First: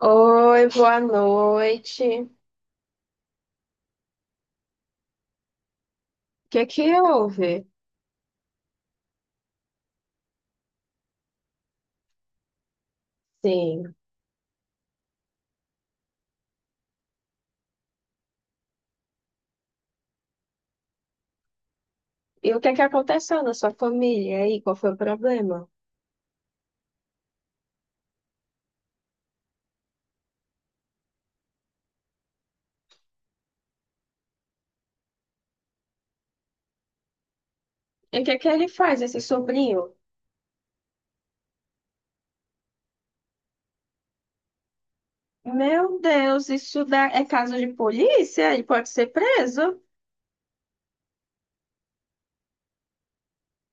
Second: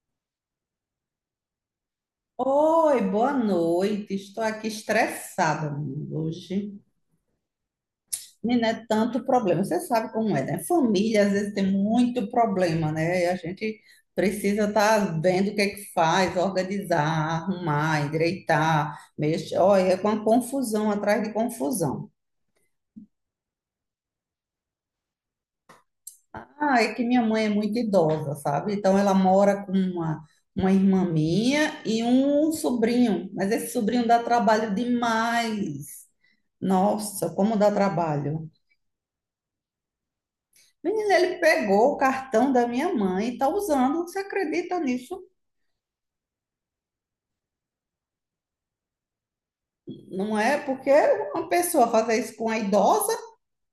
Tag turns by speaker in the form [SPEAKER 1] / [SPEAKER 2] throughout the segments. [SPEAKER 1] Oi, boa noite. O
[SPEAKER 2] Oi, boa noite. Estou aqui estressada menina,
[SPEAKER 1] que
[SPEAKER 2] hoje.
[SPEAKER 1] que houve?
[SPEAKER 2] Menina, é tanto problema. Você sabe como é, né? Família às vezes tem muito problema, né? E a gente
[SPEAKER 1] Sim.
[SPEAKER 2] precisa estar vendo o que é que faz, organizar, arrumar, endireitar, mexer. Olha, é com uma confusão atrás de confusão.
[SPEAKER 1] E o que é que aconteceu na sua família aí? Qual foi o problema?
[SPEAKER 2] Ah, é que minha mãe é muito idosa, sabe? Então ela mora com uma irmã minha e um sobrinho, mas esse sobrinho dá trabalho demais. Nossa, como dá
[SPEAKER 1] E o que é que
[SPEAKER 2] trabalho.
[SPEAKER 1] ele faz, esse sobrinho?
[SPEAKER 2] Menina, ele pegou o cartão da minha mãe e está usando. Você acredita nisso?
[SPEAKER 1] Meu Deus, isso dá... é caso de polícia? Ele pode ser preso?
[SPEAKER 2] Não é? Porque uma pessoa fazer isso com a idosa.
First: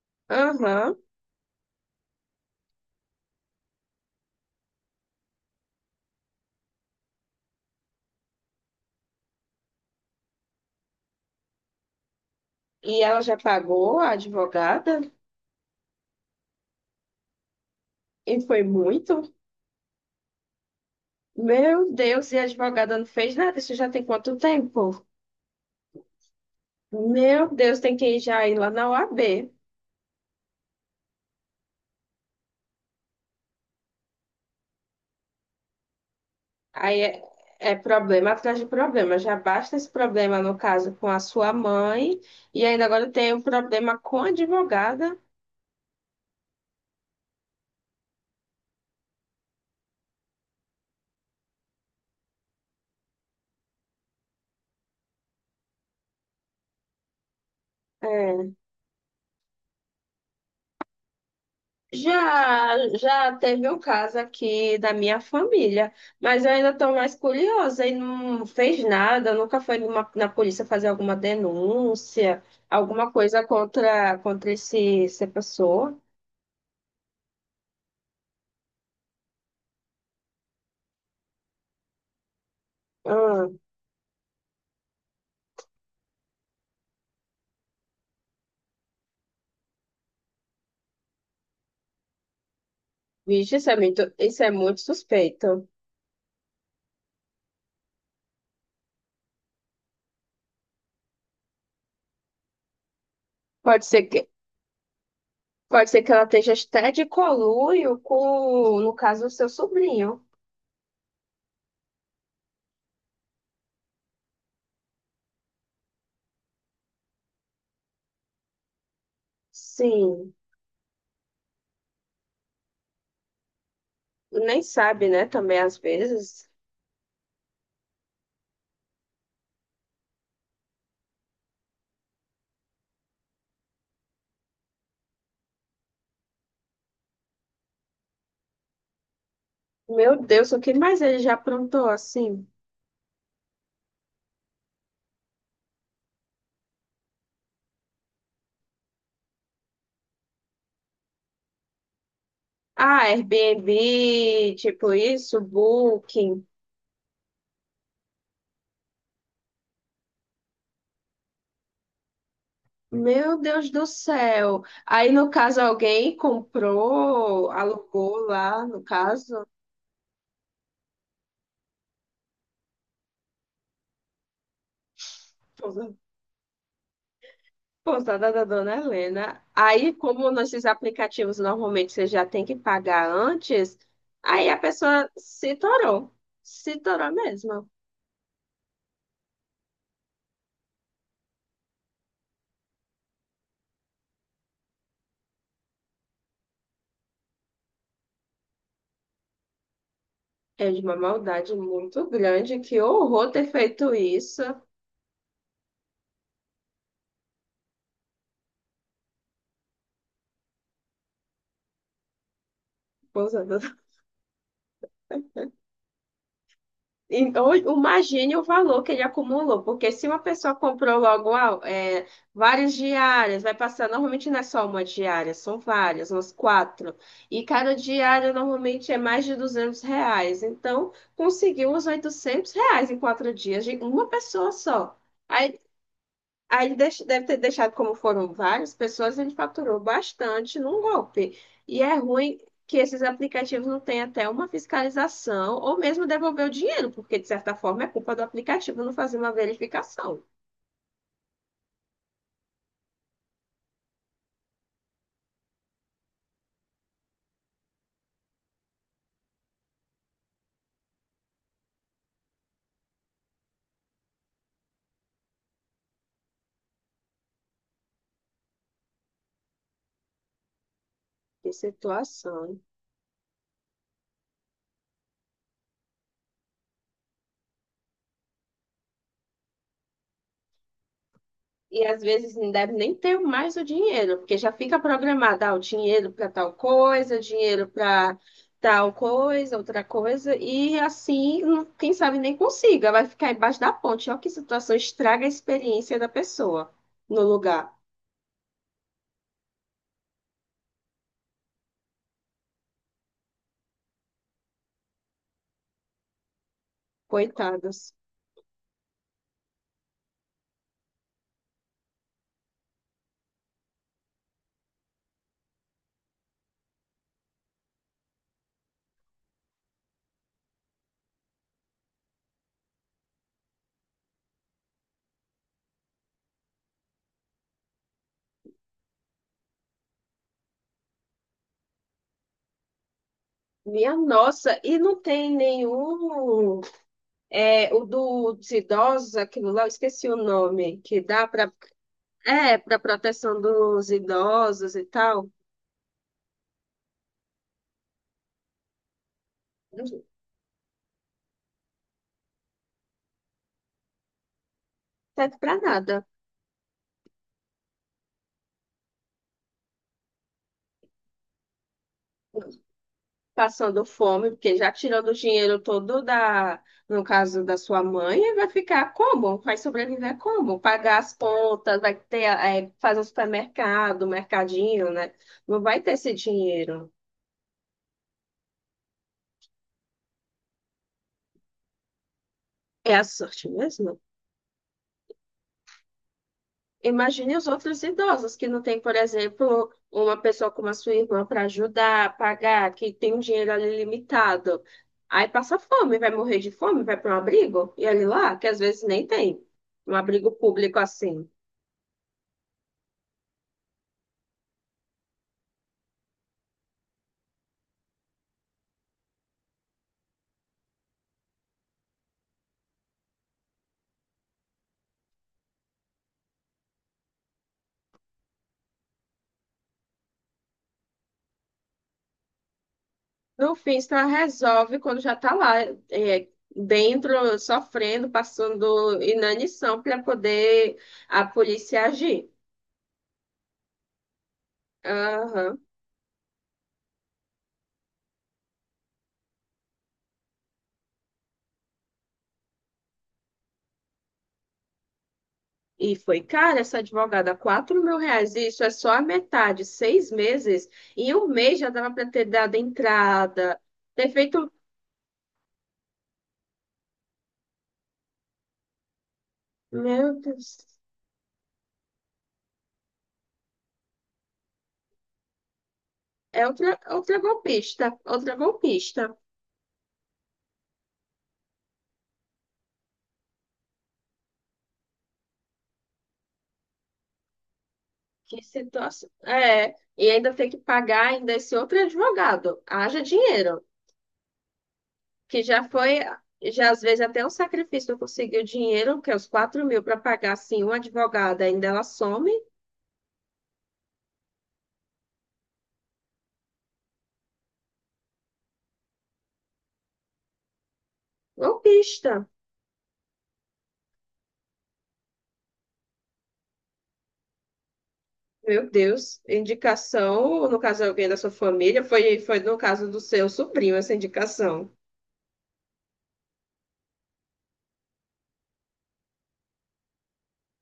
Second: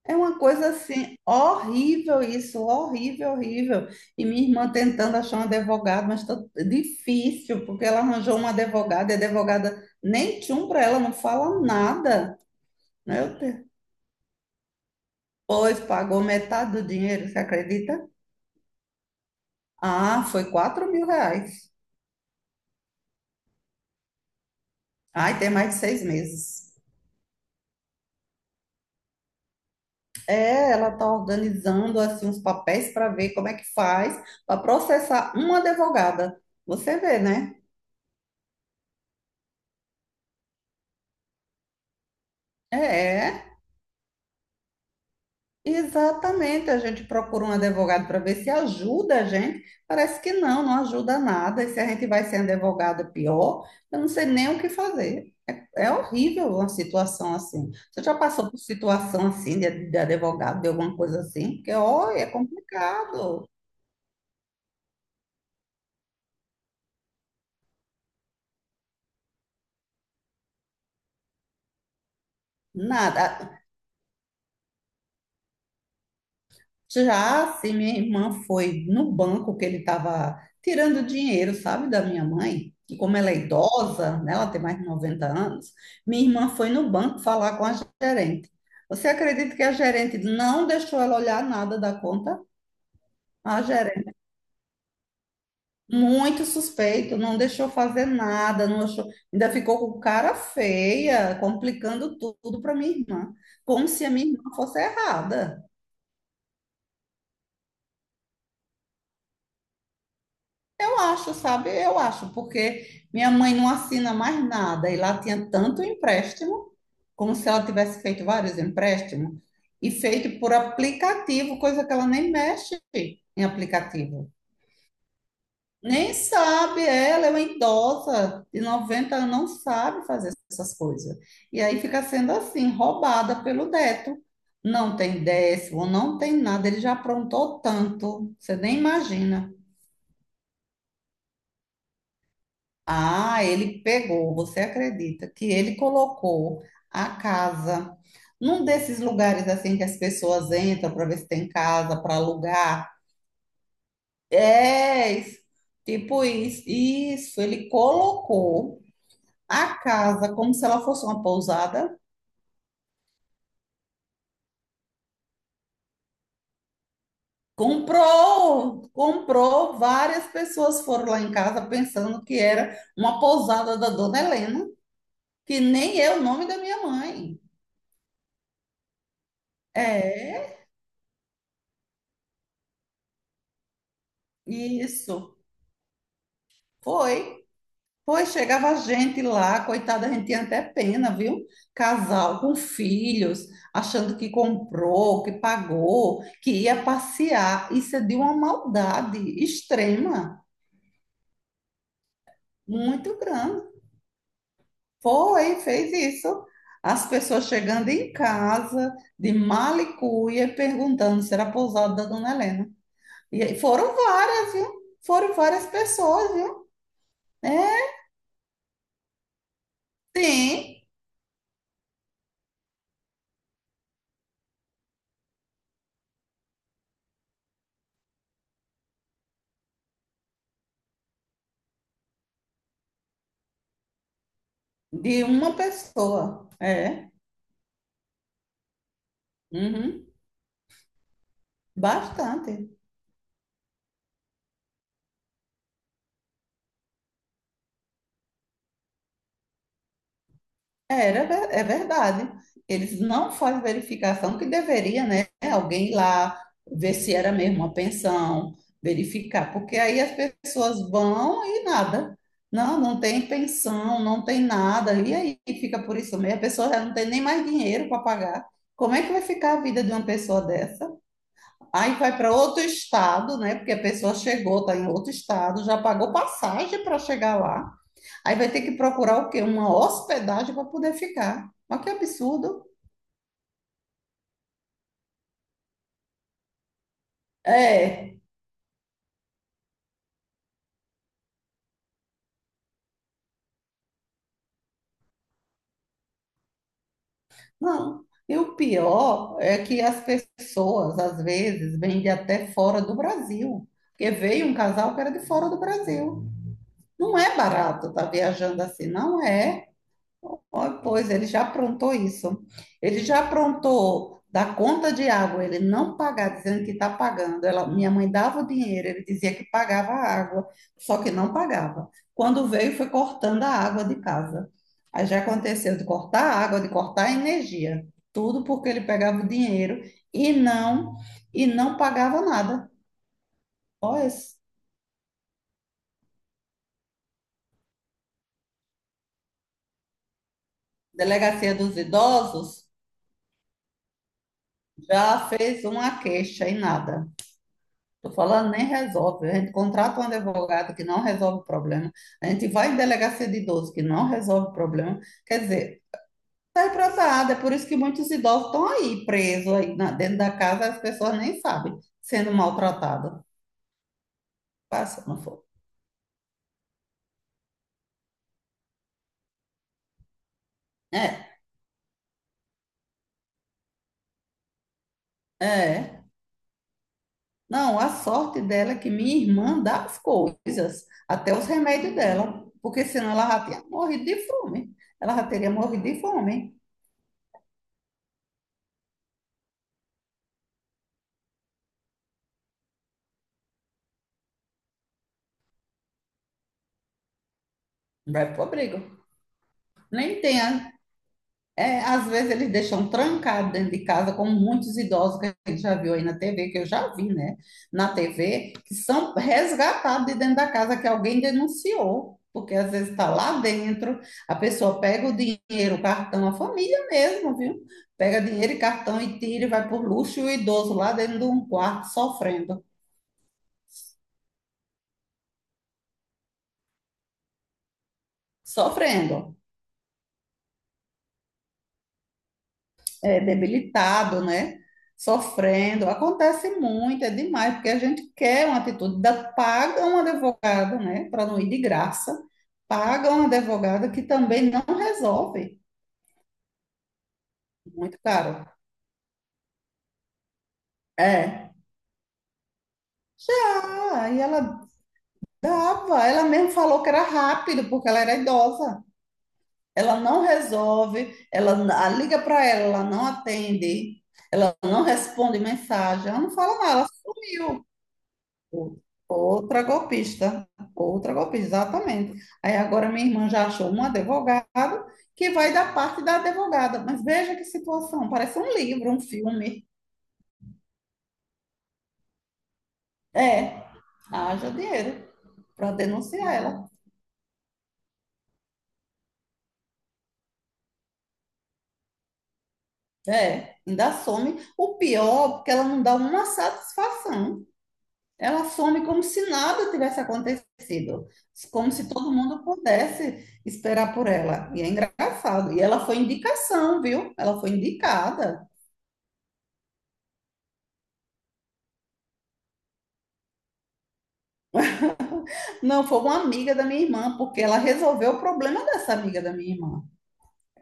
[SPEAKER 2] É uma coisa
[SPEAKER 1] Aham.
[SPEAKER 2] assim, horrível isso, horrível, horrível. E minha irmã tentando achar um advogado, mas tá difícil, porque ela arranjou uma advogada, e a advogada nem tchum para ela, não fala nada.
[SPEAKER 1] E ela já
[SPEAKER 2] Meu Deus.
[SPEAKER 1] pagou a advogada?
[SPEAKER 2] Pois pagou metade do dinheiro, você acredita?
[SPEAKER 1] E foi muito?
[SPEAKER 2] Ah, foi R$ 4.000.
[SPEAKER 1] Meu Deus, e a advogada não fez nada? Isso já tem quanto tempo?
[SPEAKER 2] Ai, tem mais de 6 meses.
[SPEAKER 1] Meu Deus, tem que ir já ir lá na OAB.
[SPEAKER 2] É, ela tá organizando assim uns papéis para ver como é que faz para processar uma advogada. Você
[SPEAKER 1] Aí
[SPEAKER 2] vê,
[SPEAKER 1] é,
[SPEAKER 2] né?
[SPEAKER 1] é problema atrás de problema. Já basta esse problema, no caso, com a sua mãe, e
[SPEAKER 2] É,
[SPEAKER 1] ainda agora tem um
[SPEAKER 2] é
[SPEAKER 1] problema com a advogada.
[SPEAKER 2] Exatamente, a gente procura um advogado para ver se ajuda a gente. Parece que não, não ajuda nada. E se a gente vai ser um advogado pior, eu não sei nem o que fazer. É, é horrível uma situação assim. Você já passou
[SPEAKER 1] É.
[SPEAKER 2] por situação assim de advogado, de alguma coisa assim? Porque, olha, é
[SPEAKER 1] Já
[SPEAKER 2] complicado.
[SPEAKER 1] teve um caso aqui da minha família, mas eu ainda estou mais curiosa e não fez nada, nunca foi na polícia fazer alguma denúncia, alguma coisa
[SPEAKER 2] Nada.
[SPEAKER 1] contra essa pessoa.
[SPEAKER 2] Já se minha irmã foi no banco que ele estava tirando dinheiro, sabe, da minha mãe, e como ela é
[SPEAKER 1] Ah,
[SPEAKER 2] idosa, né, ela tem mais de 90 anos, minha irmã foi no banco falar com a gerente. Você acredita que a gerente não deixou ela olhar nada da conta?
[SPEAKER 1] vixe,
[SPEAKER 2] A gerente,
[SPEAKER 1] isso é muito suspeito.
[SPEAKER 2] muito suspeito, não deixou fazer nada, não achou, ainda ficou com cara feia, complicando tudo para minha irmã,
[SPEAKER 1] Pode
[SPEAKER 2] como
[SPEAKER 1] ser
[SPEAKER 2] se a minha
[SPEAKER 1] que
[SPEAKER 2] irmã fosse errada.
[SPEAKER 1] Pode ser que ela esteja até de conluio com, no caso, o seu sobrinho.
[SPEAKER 2] Eu acho, sabe? Eu acho, porque minha mãe não assina mais nada e lá tinha tanto empréstimo, como se ela tivesse feito vários empréstimos, e
[SPEAKER 1] Sim,
[SPEAKER 2] feito por aplicativo, coisa que ela nem mexe em aplicativo.
[SPEAKER 1] nem sabe, né? Também às
[SPEAKER 2] Nem
[SPEAKER 1] vezes.
[SPEAKER 2] sabe, ela é uma idosa de 90 anos, não sabe fazer essas coisas. E aí fica sendo assim, roubada pelo neto. Não tem décimo, não tem nada, ele já aprontou tanto, você nem imagina.
[SPEAKER 1] Meu Deus, o que mais ele já aprontou assim?
[SPEAKER 2] Ah, ele pegou, você acredita que ele colocou a casa num desses lugares assim que as pessoas entram para ver se tem casa para alugar?
[SPEAKER 1] Ah, Airbnb, tipo
[SPEAKER 2] É,
[SPEAKER 1] isso,
[SPEAKER 2] isso, tipo
[SPEAKER 1] Booking.
[SPEAKER 2] isso, isso, ele colocou a casa como se ela fosse uma pousada.
[SPEAKER 1] Meu Deus do céu. Aí, no caso, alguém comprou, alugou lá, no
[SPEAKER 2] Comprou,
[SPEAKER 1] caso.
[SPEAKER 2] comprou, várias pessoas foram lá em casa pensando que era uma pousada da Dona Helena, que nem é o nome da minha mãe.
[SPEAKER 1] Pousada da Dona Helena. Aí, como
[SPEAKER 2] É,
[SPEAKER 1] nesses aplicativos normalmente você já tem que pagar antes, aí a pessoa
[SPEAKER 2] isso.
[SPEAKER 1] se torou. Se torou
[SPEAKER 2] Foi.
[SPEAKER 1] mesmo.
[SPEAKER 2] Pois chegava a gente lá, coitada, a gente tinha até pena, viu? Casal com filhos, achando que comprou, que pagou, que ia passear. Isso é de uma maldade extrema,
[SPEAKER 1] É de uma maldade muito grande. Que
[SPEAKER 2] muito
[SPEAKER 1] horror ter
[SPEAKER 2] grande.
[SPEAKER 1] feito isso.
[SPEAKER 2] Foi, fez isso. As pessoas chegando em casa, de mala e cuia, perguntando se era a pousada da Dona Helena. E aí
[SPEAKER 1] Pousada
[SPEAKER 2] foram várias, viu? Foram várias pessoas, viu?
[SPEAKER 1] Então,
[SPEAKER 2] É,
[SPEAKER 1] imagine o valor que ele acumulou, porque se uma pessoa
[SPEAKER 2] tem,
[SPEAKER 1] comprou logo ah, é, várias diárias, vai passar, normalmente não é só uma diária, são várias, umas quatro, e cada diária normalmente é mais de R$ 200, então conseguiu os R$ 800 em 4 dias, de uma pessoa só.
[SPEAKER 2] de uma pessoa.
[SPEAKER 1] Aí ele
[SPEAKER 2] É.
[SPEAKER 1] deve ter deixado, como foram várias pessoas, ele faturou
[SPEAKER 2] Uhum.
[SPEAKER 1] bastante num golpe. E é ruim
[SPEAKER 2] Bastante.
[SPEAKER 1] que esses aplicativos não tenham até uma fiscalização ou mesmo devolver o dinheiro, porque de certa forma é culpa do aplicativo não fazer uma verificação.
[SPEAKER 2] É verdade. Eles não fazem verificação que deveria, né? Alguém ir lá ver se era mesmo uma pensão, verificar, porque aí as pessoas vão e nada. Não, não tem pensão, não tem nada. E aí fica por isso mesmo. A pessoa já não tem nem mais dinheiro para pagar. Como é que vai ficar a vida de uma pessoa dessa?
[SPEAKER 1] Que
[SPEAKER 2] Aí vai para
[SPEAKER 1] situação,
[SPEAKER 2] outro estado, né? Porque a pessoa chegou, está em outro estado, já pagou passagem para chegar lá. Aí vai ter que procurar o quê? Uma hospedagem para poder ficar. Mas
[SPEAKER 1] e
[SPEAKER 2] que
[SPEAKER 1] às vezes não
[SPEAKER 2] absurdo.
[SPEAKER 1] deve nem ter mais o dinheiro, porque já fica programado, ah, o dinheiro para tal coisa, dinheiro
[SPEAKER 2] É,
[SPEAKER 1] para tal coisa, outra coisa, e assim, não- quem sabe nem consiga, vai ficar embaixo da ponte. Olha que situação, estraga a experiência da pessoa no lugar.
[SPEAKER 2] não. E o pior é que as pessoas, às vezes, vêm de até fora do Brasil. Porque veio um casal que era de fora do Brasil. Não é barato
[SPEAKER 1] Coitados.
[SPEAKER 2] estar viajando assim, não é. Oh, pois ele já aprontou isso. Ele já aprontou da conta de água, ele não pagar, dizendo que está pagando. Ela, minha mãe dava o dinheiro, ele dizia que pagava a água, só que não pagava. Quando veio, foi cortando a água de casa. Aí já aconteceu de cortar a água, de cortar a energia, tudo porque ele pegava o dinheiro e não e não pagava nada.
[SPEAKER 1] Minha
[SPEAKER 2] Ó,
[SPEAKER 1] nossa, e não tem nenhum. É, dos idosos, aquilo lá, eu esqueci o nome, que dá para.
[SPEAKER 2] Delegacia dos
[SPEAKER 1] É,
[SPEAKER 2] Idosos
[SPEAKER 1] para proteção dos idosos e tal.
[SPEAKER 2] já fez uma queixa e nada. Estou falando, nem resolve. A gente contrata
[SPEAKER 1] Não
[SPEAKER 2] um advogado que não resolve o problema. A gente vai em delegacia de idosos que não resolve o problema.
[SPEAKER 1] serve
[SPEAKER 2] Quer
[SPEAKER 1] para
[SPEAKER 2] dizer,
[SPEAKER 1] nada.
[SPEAKER 2] sai para essa área. É por isso que muitos idosos estão aí presos aí dentro da casa. As pessoas nem sabem sendo maltratadas.
[SPEAKER 1] Passando fome, porque já
[SPEAKER 2] Passa,
[SPEAKER 1] tirando o
[SPEAKER 2] não foi?
[SPEAKER 1] dinheiro todo da, no caso da sua mãe, vai ficar como? Vai sobreviver como? Pagar as
[SPEAKER 2] É,
[SPEAKER 1] contas, vai ter, é, fazer um supermercado, um mercadinho, né? Não vai ter
[SPEAKER 2] é.
[SPEAKER 1] esse dinheiro.
[SPEAKER 2] Não, a sorte dela é que minha irmã dá as coisas, até os remédios dela, porque
[SPEAKER 1] É a
[SPEAKER 2] senão ela já
[SPEAKER 1] sorte
[SPEAKER 2] tinha
[SPEAKER 1] mesmo?
[SPEAKER 2] morrido de fome. Ela já teria morrido de fome.
[SPEAKER 1] Imagine os outros idosos que não tem, por exemplo, uma pessoa como a sua irmã para ajudar, pagar, que tem um dinheiro ali limitado. Aí passa fome, vai morrer de fome, vai para um abrigo, e ele
[SPEAKER 2] Vai
[SPEAKER 1] lá,
[SPEAKER 2] pro
[SPEAKER 1] que às
[SPEAKER 2] abrigo.
[SPEAKER 1] vezes nem tem um
[SPEAKER 2] Nem
[SPEAKER 1] abrigo
[SPEAKER 2] tem.
[SPEAKER 1] público assim.
[SPEAKER 2] É, às vezes eles deixam trancado dentro de casa, como muitos idosos que a gente já viu aí na TV, que eu já vi, né? Na TV, que são resgatados de dentro da casa que alguém denunciou, porque às vezes está lá dentro, a pessoa pega o dinheiro, o cartão, a família mesmo, viu? Pega dinheiro e cartão e tira e vai por luxo e o idoso lá dentro de um quarto sofrendo,
[SPEAKER 1] No fim, só resolve quando já está lá, é, dentro, sofrendo, passando
[SPEAKER 2] sofrendo.
[SPEAKER 1] inanição para poder a polícia agir.
[SPEAKER 2] É, debilitado, né?
[SPEAKER 1] Aham.
[SPEAKER 2] Sofrendo. Acontece muito, é demais, porque a gente quer uma atitude da paga um advogado, né? Para não ir de graça, paga um advogado que também não resolve.
[SPEAKER 1] E foi cara essa advogada, quatro mil
[SPEAKER 2] Muito
[SPEAKER 1] reais,
[SPEAKER 2] caro.
[SPEAKER 1] isso é só a metade, 6 meses. Em um
[SPEAKER 2] É.
[SPEAKER 1] mês já dava para ter dado entrada, ter
[SPEAKER 2] Ah, e
[SPEAKER 1] feito.
[SPEAKER 2] ela tava, ela mesmo falou que era rápido, porque ela era idosa. Ela
[SPEAKER 1] Meu
[SPEAKER 2] não
[SPEAKER 1] Deus,
[SPEAKER 2] resolve, ela a liga para ela, ela não atende, ela não responde mensagem, ela não
[SPEAKER 1] é
[SPEAKER 2] fala nada, ela
[SPEAKER 1] outra
[SPEAKER 2] sumiu.
[SPEAKER 1] golpista, outra
[SPEAKER 2] O-
[SPEAKER 1] golpista.
[SPEAKER 2] Outra golpista, exatamente. Aí agora minha irmã já achou um advogado que vai da parte da advogada. Mas veja que situação, parece
[SPEAKER 1] Que
[SPEAKER 2] um livro, um
[SPEAKER 1] situação.
[SPEAKER 2] filme.
[SPEAKER 1] É, e ainda tem que pagar ainda esse outro advogado. Haja dinheiro
[SPEAKER 2] É, haja dinheiro
[SPEAKER 1] que já
[SPEAKER 2] para
[SPEAKER 1] foi,
[SPEAKER 2] denunciar ela.
[SPEAKER 1] já às vezes até um sacrifício eu conseguir o dinheiro, que é os 4 mil para pagar assim um advogado, ainda ela some,
[SPEAKER 2] É, ainda some. O pior, porque ela não dá uma satisfação. Ela some como se nada tivesse acontecido, como se todo
[SPEAKER 1] golpista.
[SPEAKER 2] mundo pudesse esperar por ela. E é engraçado. E ela foi indicação, viu? Ela foi indicada.
[SPEAKER 1] Meu Deus, indicação, no caso alguém da sua família, foi no caso do seu sobrinho essa indicação.
[SPEAKER 2] Não, foi uma amiga da minha irmã, porque ela resolveu o problema dessa amiga da minha irmã.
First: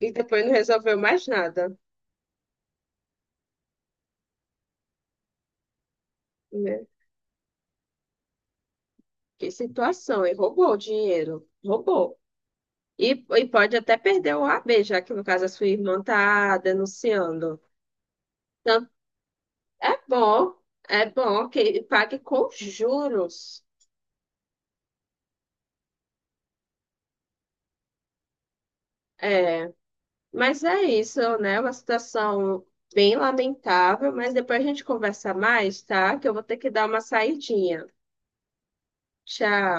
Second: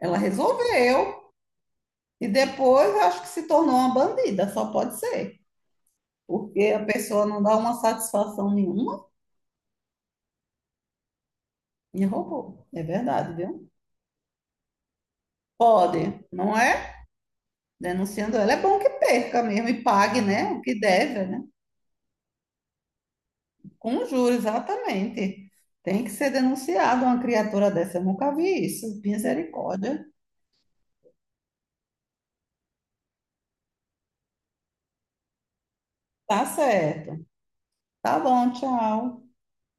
[SPEAKER 1] E depois não resolveu
[SPEAKER 2] resolveu
[SPEAKER 1] mais nada,
[SPEAKER 2] e depois eu acho que se tornou uma bandida, só pode ser. Porque a
[SPEAKER 1] né?
[SPEAKER 2] pessoa não dá uma satisfação nenhuma
[SPEAKER 1] Que situação, e roubou o dinheiro,
[SPEAKER 2] e
[SPEAKER 1] roubou.
[SPEAKER 2] roubou. É
[SPEAKER 1] E,
[SPEAKER 2] verdade,
[SPEAKER 1] e
[SPEAKER 2] viu?
[SPEAKER 1] pode até perder o AB, já que no caso a sua irmã
[SPEAKER 2] Pode,
[SPEAKER 1] está
[SPEAKER 2] não é?
[SPEAKER 1] denunciando.
[SPEAKER 2] Denunciando ela, é bom
[SPEAKER 1] Então,
[SPEAKER 2] que perca mesmo e
[SPEAKER 1] é
[SPEAKER 2] pague, né?
[SPEAKER 1] bom,
[SPEAKER 2] O que
[SPEAKER 1] é
[SPEAKER 2] deve, né?
[SPEAKER 1] bom que pague com juros.
[SPEAKER 2] Com juros, exatamente. Tem que ser denunciado uma criatura dessa. Eu nunca vi isso.
[SPEAKER 1] É,
[SPEAKER 2] Misericórdia.
[SPEAKER 1] mas é isso, né? é uma situação bem lamentável, mas depois a gente conversa mais, tá? Que eu vou
[SPEAKER 2] Tá
[SPEAKER 1] ter que dar uma
[SPEAKER 2] certo.
[SPEAKER 1] saidinha.
[SPEAKER 2] Tá bom, tchau.
[SPEAKER 1] Tchau.